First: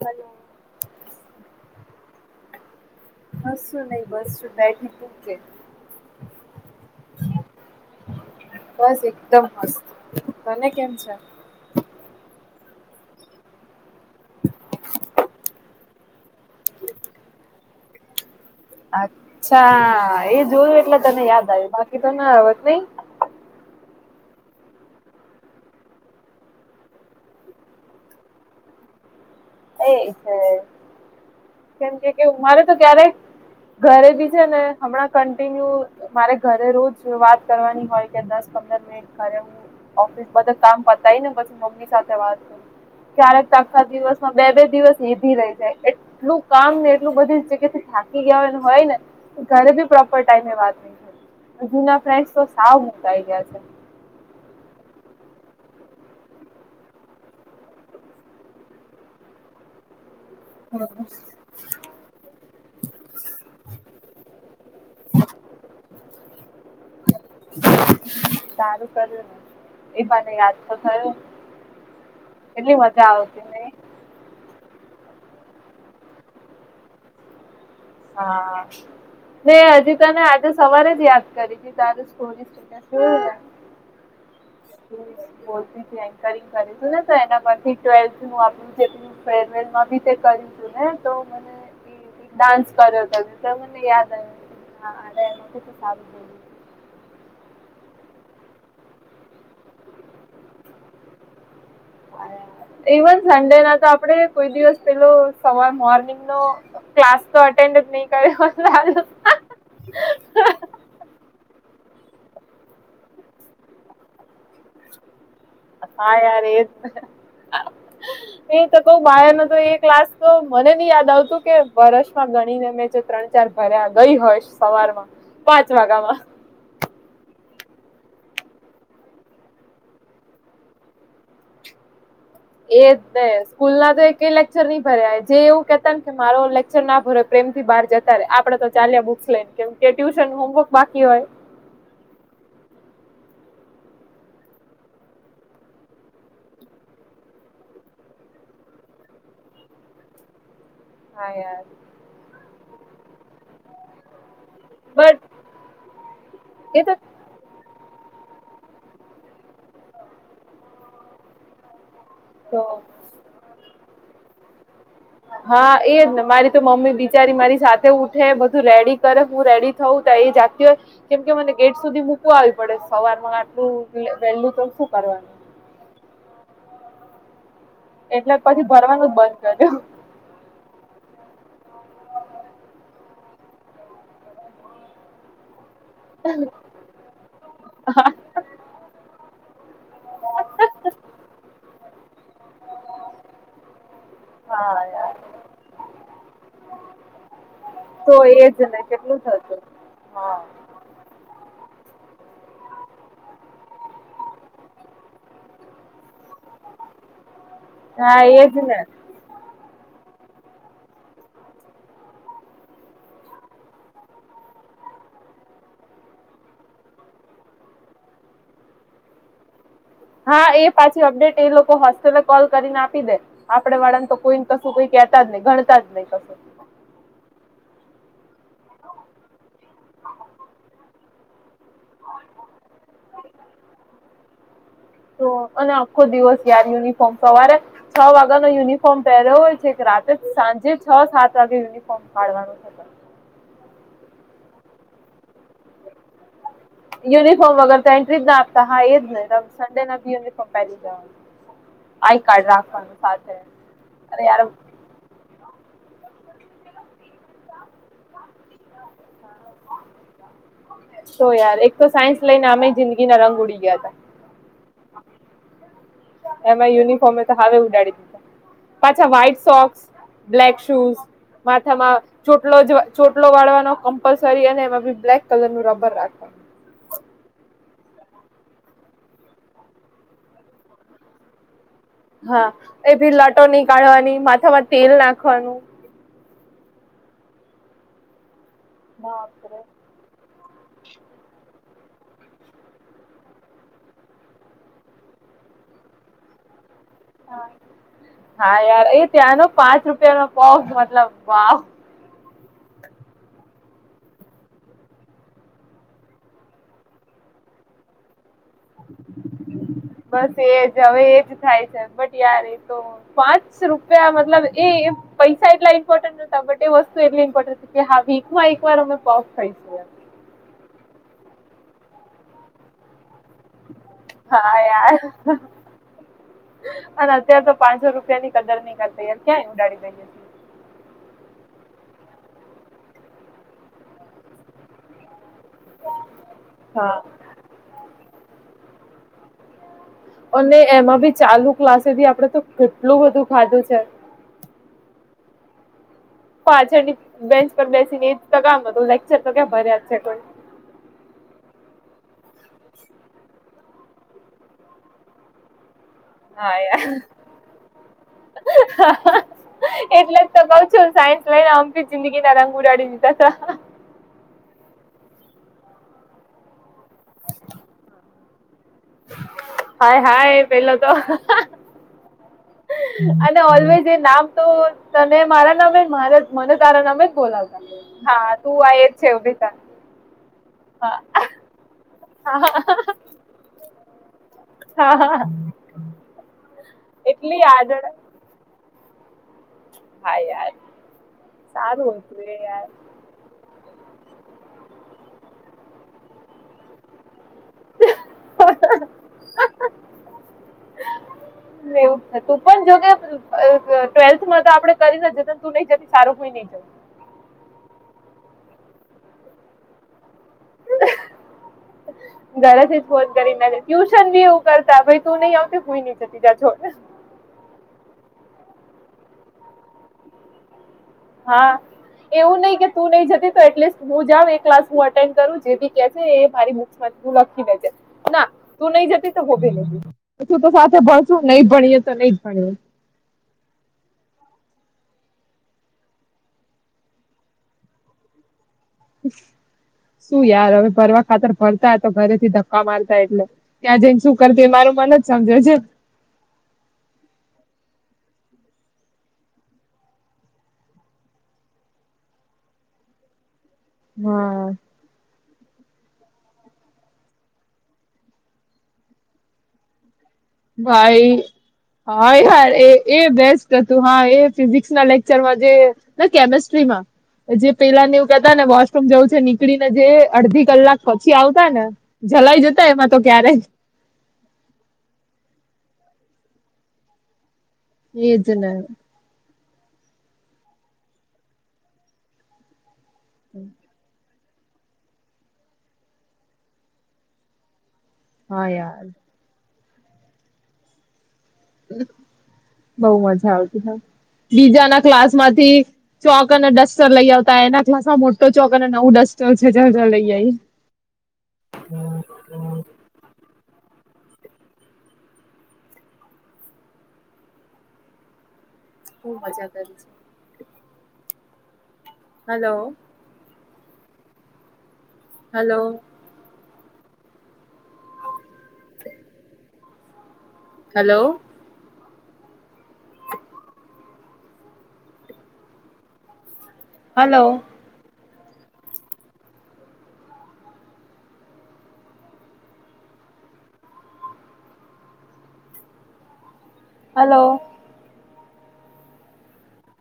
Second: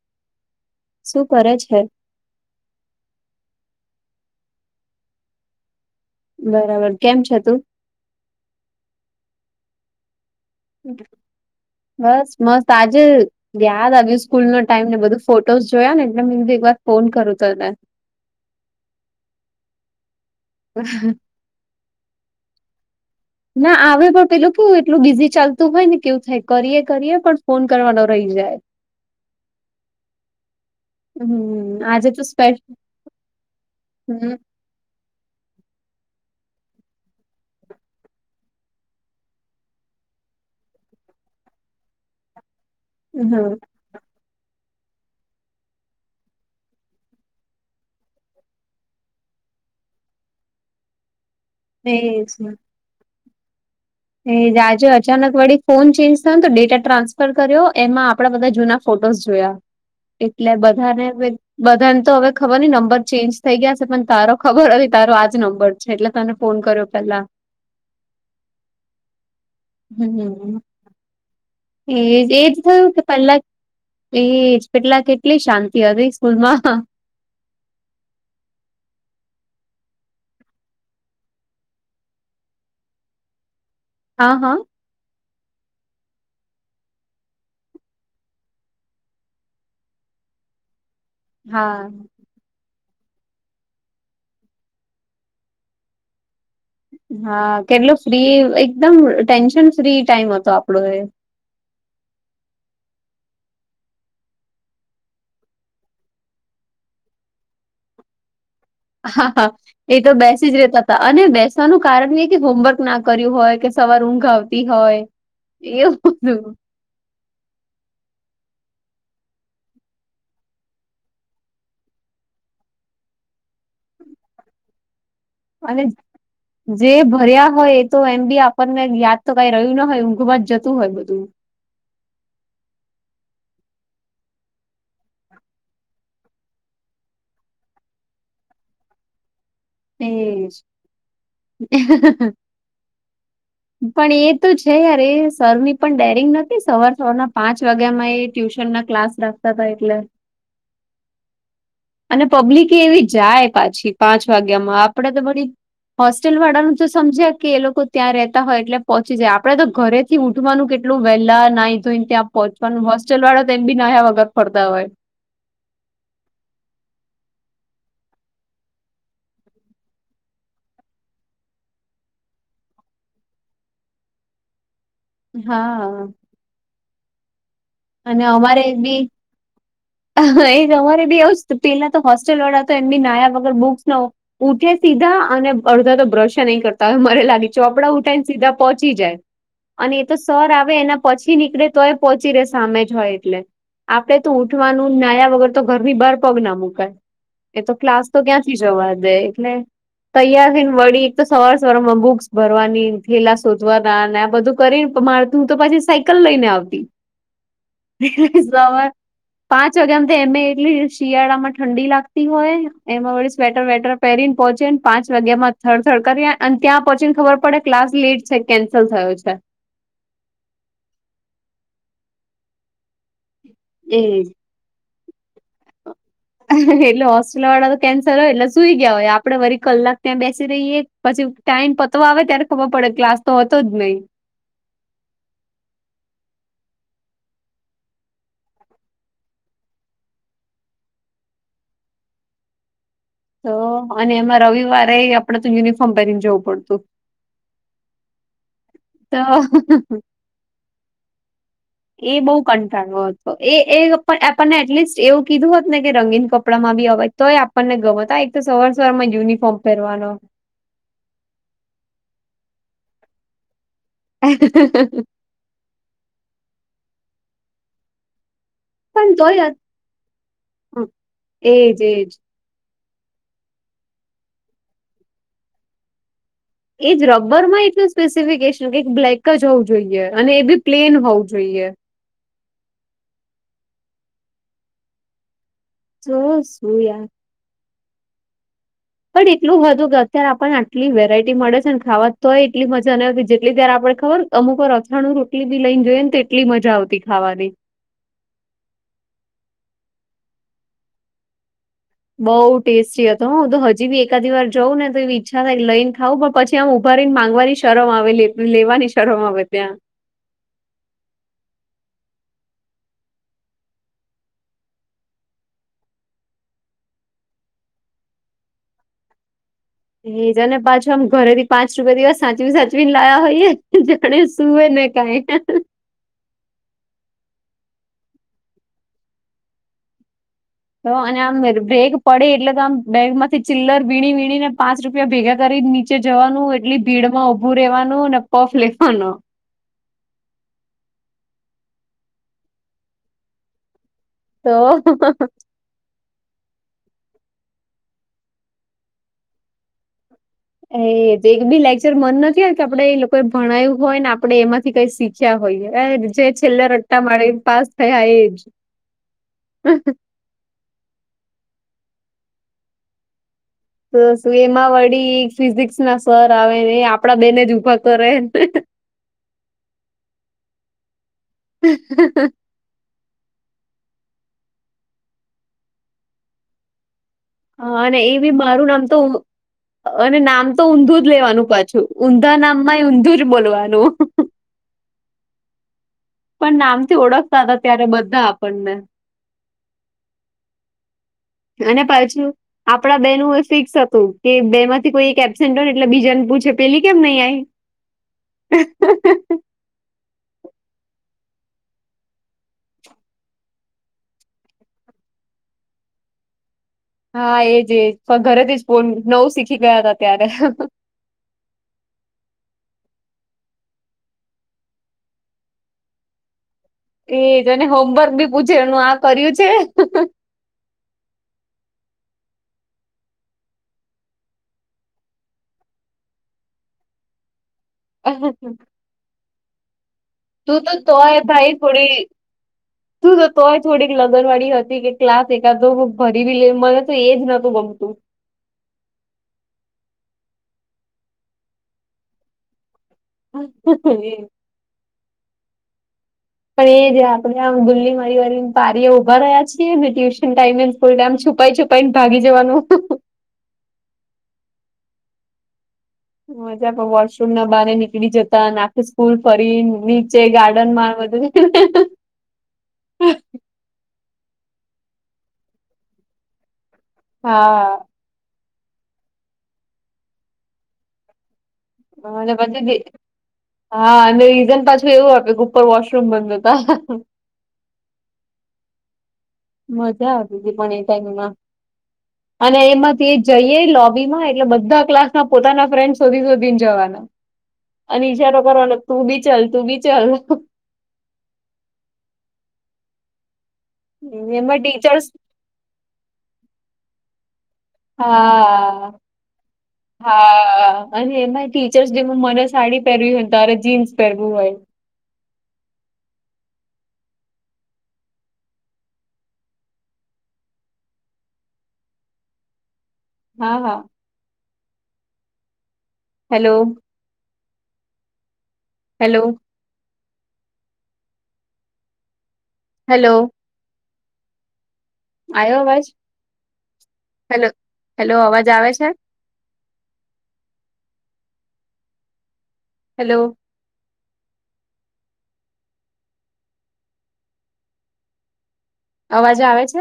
Hello શું કરે છે હસું નહીિ બસ શું બેઠ ટૂ કે બરાબર કેમ છે તું બસ એકદમ મસ્ત તને કેમ છે બસ મસ્ત આજે યાદ આવ્યું સ્કૂલ નો ટાઈમ ને બધું ફોટોસ જોયા ને એટલે મે એક વાર ફોન કરું ત તને અચ્છા એ જોયું એટલે તને યાદ આવ્યું બાકી તો ત નઈ ના આવે પણ પેલું એટલું બીઝી ચાલતું હોય ને કેવું થાય કરીએ કરીએ પણ ફોન કરવાનો રહી જાય એ છે હમ્મ કેમ આજે કે તો કે સ્પેશ મારે તો ક્યારે ઘરે બી છે હમ્મ ને હમણાં કન્ટિન્યુ મારે ઘરે રોજ વાત કરવાની હોય કે દસ પંદર મિનિટ કરરે હું ઓફિસ બધ કામ પતાય ને બછ મમ્મી સાથે વાત કર હા ક્યારેક આખા દિવસ બે દિવસ એ ભી રહી જાય એટલું કામ ને એટલું બધી જગ્યા થી થાકી ગયા હોય હોય ને ઘરે બી પ્રોપર ટાઈમે વાત ન જુના ફ્રેન્ડ તો સાવ મુકાઈ ગયા છે એ રાજજો અચાનક વળી ફોન ચેન્જ થયોને તો ડેટા ટ્રાન્સફર કર્યો એમાં આપડા બધા જૂના ફોટોસ જોયા એટલે બધાને બધાને તો હવે ખબર ન નંબર ચેન્જ થઈ ગયા છે પણ તારો ખબર હતી તારો આજ નંબર એટલે તને ફોન કર્યો પેલા સારું કર્યું ને એ મને યાદ તો થયો એ એજ થયું કે પલા એજ પેટલા કેટલી શાંતિ હતી સ્કૂલમાં હા હજી તને આજે સવારે જ યાદ કરી હતી તાર સ્ શું હા હા બોલતી એકરિંગ કરેું ને તો એના પરથી ટ્વેલ્થ નું આપણું જે ફેરવેલ માં બી તે કરી હતું ને તો હા મને ડાન્સ કર્યો હતો તો મને યાદ આવેા એમાં સા હા કેટલો ફ્રી એકદમ ટેન્શન ફ્રી ટાઈમ હતો આપડો એ ઈવન સન્ડે ના તો આપણેે કોઈ દિવસ પેલો સવાર મોર્નિંગ નો ક્લાસ તો અટેન્ડ જ નહી કરે હા હા એ તો બેસી જ રહેતા હતા અને બેસવાનું કારણ એ કે હોમવર્ક ના કર્યું હોય કે સવાર ઊંઘ આવતી હોય એવું હા યાર [unintelligible] એ તો ક બહાર ન તો એ ક્લાસ તો મને ન યાદ આવતું કે વરષમાં ગણીને મેં જે ત્રણ ચાર ભરે ગઈ હોયશ સવારમાં પાંચ અને વાગ્યા માં જે ભર્યા હોય એ તો એમ બી આપણને યાદ તો કઈ રહ્યું ન હોય ઊંઘમાં જ જતું હોય બધું એ જ ન સ્કૂલ ના તો ક લેક્ચર નહી ભર્યા જે એવું કેતા કે મારો લેક્ચર ના ભ પ્રેમ થી બહાર જતા રે આપડે તો ચાલ્યા બુક્સ લઈને કેમ કે ટ્યુશન હોમવર્ક બાકી હોય હ પણ એ તો છે યાર સરની પણ ડેરિંગ નથી સવાર સના પાંચ વાગ્યામાં એ ટ્યુશન ના ક્લાસ રાસ્તા ભ એટલે હા અને પબ્લિક એવી જાય પાછી પાંચ વાગ્યા માં આપડે તો બટ બધ હોસ્ટેલ વાળાનું એ તો સમજ્યા કે એ લોકો ત્યાં રતા હોય એટલે પહોંચી જાય આપડે તો ઘરે થી ઉઠવાનું કેટલું વહેલા નાહી જોઈને ત્યાં તો પહોચવાનું હોસ્ટેલ વાળા તેમ બી ન્યા વગર ફરતા હોય હા એજ ને મારી તો મમ્મી બિચારી મારી સાથે ઉઠે બધું રેડી કરે હું રેડી થવું તાય એ જાતિ કેમ કે મને ગેટ સુધી મૂકવા આવી પડે સવાર માં આટલું વહેલું તો શું કરવાનું હા એટલે પછી ભરવાનું જ બંધ કર્યું હ એ અમારે બી આવ પેલા તો હોસ્ટેલ વાળા તો એમની નાયા વગર બુક્સ ન ઉઠ્યા સીધા અને અડધા તો બ્રશ નહી કરતા તોવે મને લાગે ચોપડા ઉઠાઈ ને સીધા પહોંચી જાય અને એ તો સર આવે એના પછી નીકળે તોય પહોંચી રે સામે જ હોય એટલે આપડે તો હા ઉઊઠવાનું યાર. નાયા વગર તો ઘરની બહાર પગ ના મુકાય એ તો. ક્લાસ તો ક્યાંથી એજ ને જવા દે કેટલું એટલે થતું. હા. તૈયાર થ. વળી એક તો સવાર સવાર માં બુક્સ ભરવાની થેલા શોધવાના ને આ બધું કરીને માું તોછી સા. લ લઈને આવતી. હા એજ ને પાંચ વાગ્યામ એમે એટલી શિયાળા માં ઠંડી લાગતી હોય એમાં વી સ્વેટર વેટર. પેરીને પહોચી ને પાંચ વાગ્યા માં થર્ડ થર્ડ કરી્યા અને ત્યાં પહોંચી ને ખબર પડે ક્લાસ લેટ છે કેન્સલ થયો છે. હા એ પાછી અપડેટ એ લોકો હોસ્ટેલે કોલ કરીને આપી દે આપડે વાળા ને તો એજ કોઈ. કશું કઈ કેતા જ નહી ગણતા જ નહી કશું. એટલે હોસ્પિટલ વાળા તો કેન્સર હોય એટલે સુઈ ગયા હોય આપડે વરી કલાક ત્યાં બેસી રહીએ પછી ટાઈમ પ. તો આવે ત્યારે ખબર પડે ક્લાસ તો હતો જ નહી. તો અને આખો દિવસ યાર યુનિફોર્મ સવારે. છ વાગ્યા નો યુનિફોર્મ પહેર્યો હોય છે કે રાતે સાંજે છ સાત વાગે. પાડવાનું. તો અને એમાં રવિવારે આપડે તો યુનિફોર્મ પહેરીને જવું પડ. યુનિફોર્મ વગર તો એન્ટ્રીજ ના આપતા હા એજ ને તો સડે નાી યુનિફોર્મ પહેરી જવાનું. એ આઈ બહુ કાર્ડ રાખવાનું કંઠાળો હતો સાથે. એ અરે યાર આપણને એટલીસ્ટ એવું. કીધું હોત ને કે રંગીન કપડા માં બી હય તો એ આપણને ગમતા એક તો સવાર સવાર માં યુનિફોર્મ પહેરવાનો. તો યાર એક તો સાયન્સ લઈને અમે જિંદગી ના રંગ ઉડી ગયા હતા. હ. [inaudible] એમાં યુનિફોર્મે એ તો હાવે ઉડાડી દીધા. પાછા પણ વ્હાઈટ તોય સોક્સ બ્લેક હમ, શૂઝ એજ માથામાં. એજ ચોટલો ચોટલો વાળવાનો કમ્પલસરી અને એમા બ્લેક કલર નું રબર રાખવાનું. એજ રબર માં એટલું સ્પેસિફિકેશન કે બ્લેક જ હોવું જોઈએ અને એ બી પ્લેન હોવું જોઈએ. હા એ ભી લટો ની કાઢવાની માથામાં તેલ નાખવાનું. શ શું યાર. પણ એટલું બાપરે વધુત. ત્યારે આપણને આટલી વેરાયટી મળે છે ને ખાવા તોય એટલી મજાને જેટલી ત આપણે ખબર. અમુક અથાણું રોટલી બી લઈને ગઈ ને તો એટલી મજા આવતી ખાવાની. હા યાર એ ત્યાંનો પાંચ રૂપિયા નો પગ મતલબ વાવ. બઉ ટેસ્ટી હતો હું તો હજી બી એકાદી વાર જાઉં ને તો એવી ઈચ્છા થાય લઈને ખાવં પણ પછી. ત્યાં ઉભાારીને માંગવાની શરમ આવે લેવાની શરમ આવે ત્યાં. બસ એજ હવે એજ થાય છે બટ યાર એ તો. પાંચ રૂપિયા મતલબ એ. પૈસા એટલા ઇમ્પોર્ટન્ટતા બટ એ વસ્તુ એટલી ઇમ્પોર્ટન્ટ હતી કે વીકમાં એક વાર અમે પોપ થઈશું. એજ ને પાછું આમ ઘરે થી પાંચ રૂપિયા દિવસ સાચવી સાચવી ને લાયા હોયએ. જાણે હા સુૂવે ને યાર કઈ. અને અત્યારે તો પાંચસો રૂપિયા ની કદર ની તૈયાર ક્યાંય ઉડાડી દઈ. તો અને આમ બ્રેક પડે એટલે તો આમ બેગ માંથી ચિલ્લર વીણી વીણીને. પાંચ રૂપિયા ભેગા કરી નીચે જવાનું એટલી હા ભીડ માં ઉઊભું રહેેવાનું ને પફ લેવાનો. અને એમાં બી ચાલુ ક્લાસેથી આપડે તો કેટલું બધું ખાધું છે. તો પાછળ ની બેન્ચ પર બેસીને એ તો કામ હતું લેક્ચર તો ક્યા ભર્યા જ છે કોઈ. એ એક બી લેક્ચર મન નથી હો કે આપણેે એ લોકોએ ભણાય્યું હોય ને આપણે એમાંથી કઈીખ. હોય એ જે હા છેલ્લા યાર રટ્ટતા માળે પાસ થયા એજ. એટલે જ તો કઉ છું સાયન્સ લઈને અમ જિંદગી નાના રંગ ઉડાડી દીધા હતા. તો શું એમાં વળી ફિઝિક્સ ના સર આવે ને આપડા બેને જ ઉભા કરે. હાય હાય પેલો તો હ. અને ઓલવેઝ એ નામ તો તને મારા નામે મારા મને તારા નામે બોલાવ. અને એ હા બી તું મારું આ એ નામ જ તો છેભી ત. અને નામ તો ઊંધું જ લેવાનું પાછું ઊંધા હા નામ હા માં ઊંધું જ બોલવાનું. હા હા પણ નામથી ઓળખતા એટલી હતા ત્યારે આદળ બધા આપણને હા યાર અને સારું પાછું હતું એ આ યાર પડા બે નું એ ફિક્સ હતું કે બે માંથી કોઈ એક એબ્સેન્ટ હોયને એટલે બીજાને પૂછે પેલી કેમ નહી આઈ [unintelligible] એવું હતું પણ જો ને ટ્વેલ્થમાં તો આપડે કરીને જ તું નઈ જતી સારું કોઈ નઈ જતું હા એજ એજ ઘરેથી જ ફોન નવું શીખી ગયા હતા ત્યારે [inaudible] ઘરેથી ફોન કરી ના ટ્યુશન બી એવું કરતા ભ તું નહી આવતીું હઈ નઈ જતી જાજો એજ અને હોમવર્ક બી પૂછે આનું આ કર્યું છે. હા એવું નહી કે તું નહી જતી તો એટલીસ્ટ હું જાઉ એ ક્લાસ હું એટેન્ડ કરું જે બી કેસે મા તું લખી લેજે ના તું નહી જતી તો હોભી નઈ જેતી શું તો તું સાથે તોય ભણશું નહી ભાઈ ભણીએ તો થોડી નહી ભણીએ તું તો તોય થોડીક લગન વાળી હતી કે ક્લાસ એકાદો ભરીવી લે મને તો એ જ નતું ગમતું શું યાર હવે ભરવા ખાતર ભરતા તો ઘરે થી ઘ કા મારતા એટલે ત્યાં જને શું કરતી મારું મન જ સમજે છે પણ એ જે આપણેે આ ગુલ્લી મારી વાળી પારી એ ઉભા રહ્યા છીએ ને ટ્યુશન ટાઈમે [unintelligible] આમ છુપાઈ છુપાઈને ભાગી જવાનું હા મજા વોશરૂમ ના બહારે નીકળી જતા આખે સ્કૂલ ફરીની ભાઈ હા યાર એ એ બેસ્ટ તું હા એ ફિઝિકસ ના લેક્ચરમાં જે કેમેસ્ટ્રીમાં જે હા પેલા ને તા ને વોશરૂમ જવું છે નીકળી ને જે અડધી કલાક પછી આવતા ને અને જલાઈ પછી જતા જે એમાં તો ક્યારે હા અને રીઝન પાછું એવું આપે કે ઉપર વોશરૂમ બંધતા એ જ ના મજા આવતી હતી પણ એ ટાઈમમાં અને એમાંથી જઈએ લોબી માં એટલે બધા ક્લાસમાં પોતાના ફ્રેન્ડ શોધી શોધીને જવાના અને ઇશારો હા કરવાનો યાર તું બી ચલ તું બી ચલ બઉ મજા આવતી એમાં બીજાના ટીચર્સ ક્લાસ માંથી ચોક અને ડસ્ટર લઈ આવતા એના ક્લાસમાં મોટો ચોક અને નવું હા ડસ્ટર છે જ લઈ આઈ હા અને એમાં ટીચર્સ ડેમાં મને સાડી પહેરવી હોય તારે જીન્સ પહેરવું હોય બહુ મજા કરી છે. હલો હા હા hello hello hello hello hello આવ્યો અવાજ હલો હેલો હેલો અવાજ આવે છે? હેલો. હલો. અવાજો આવે છે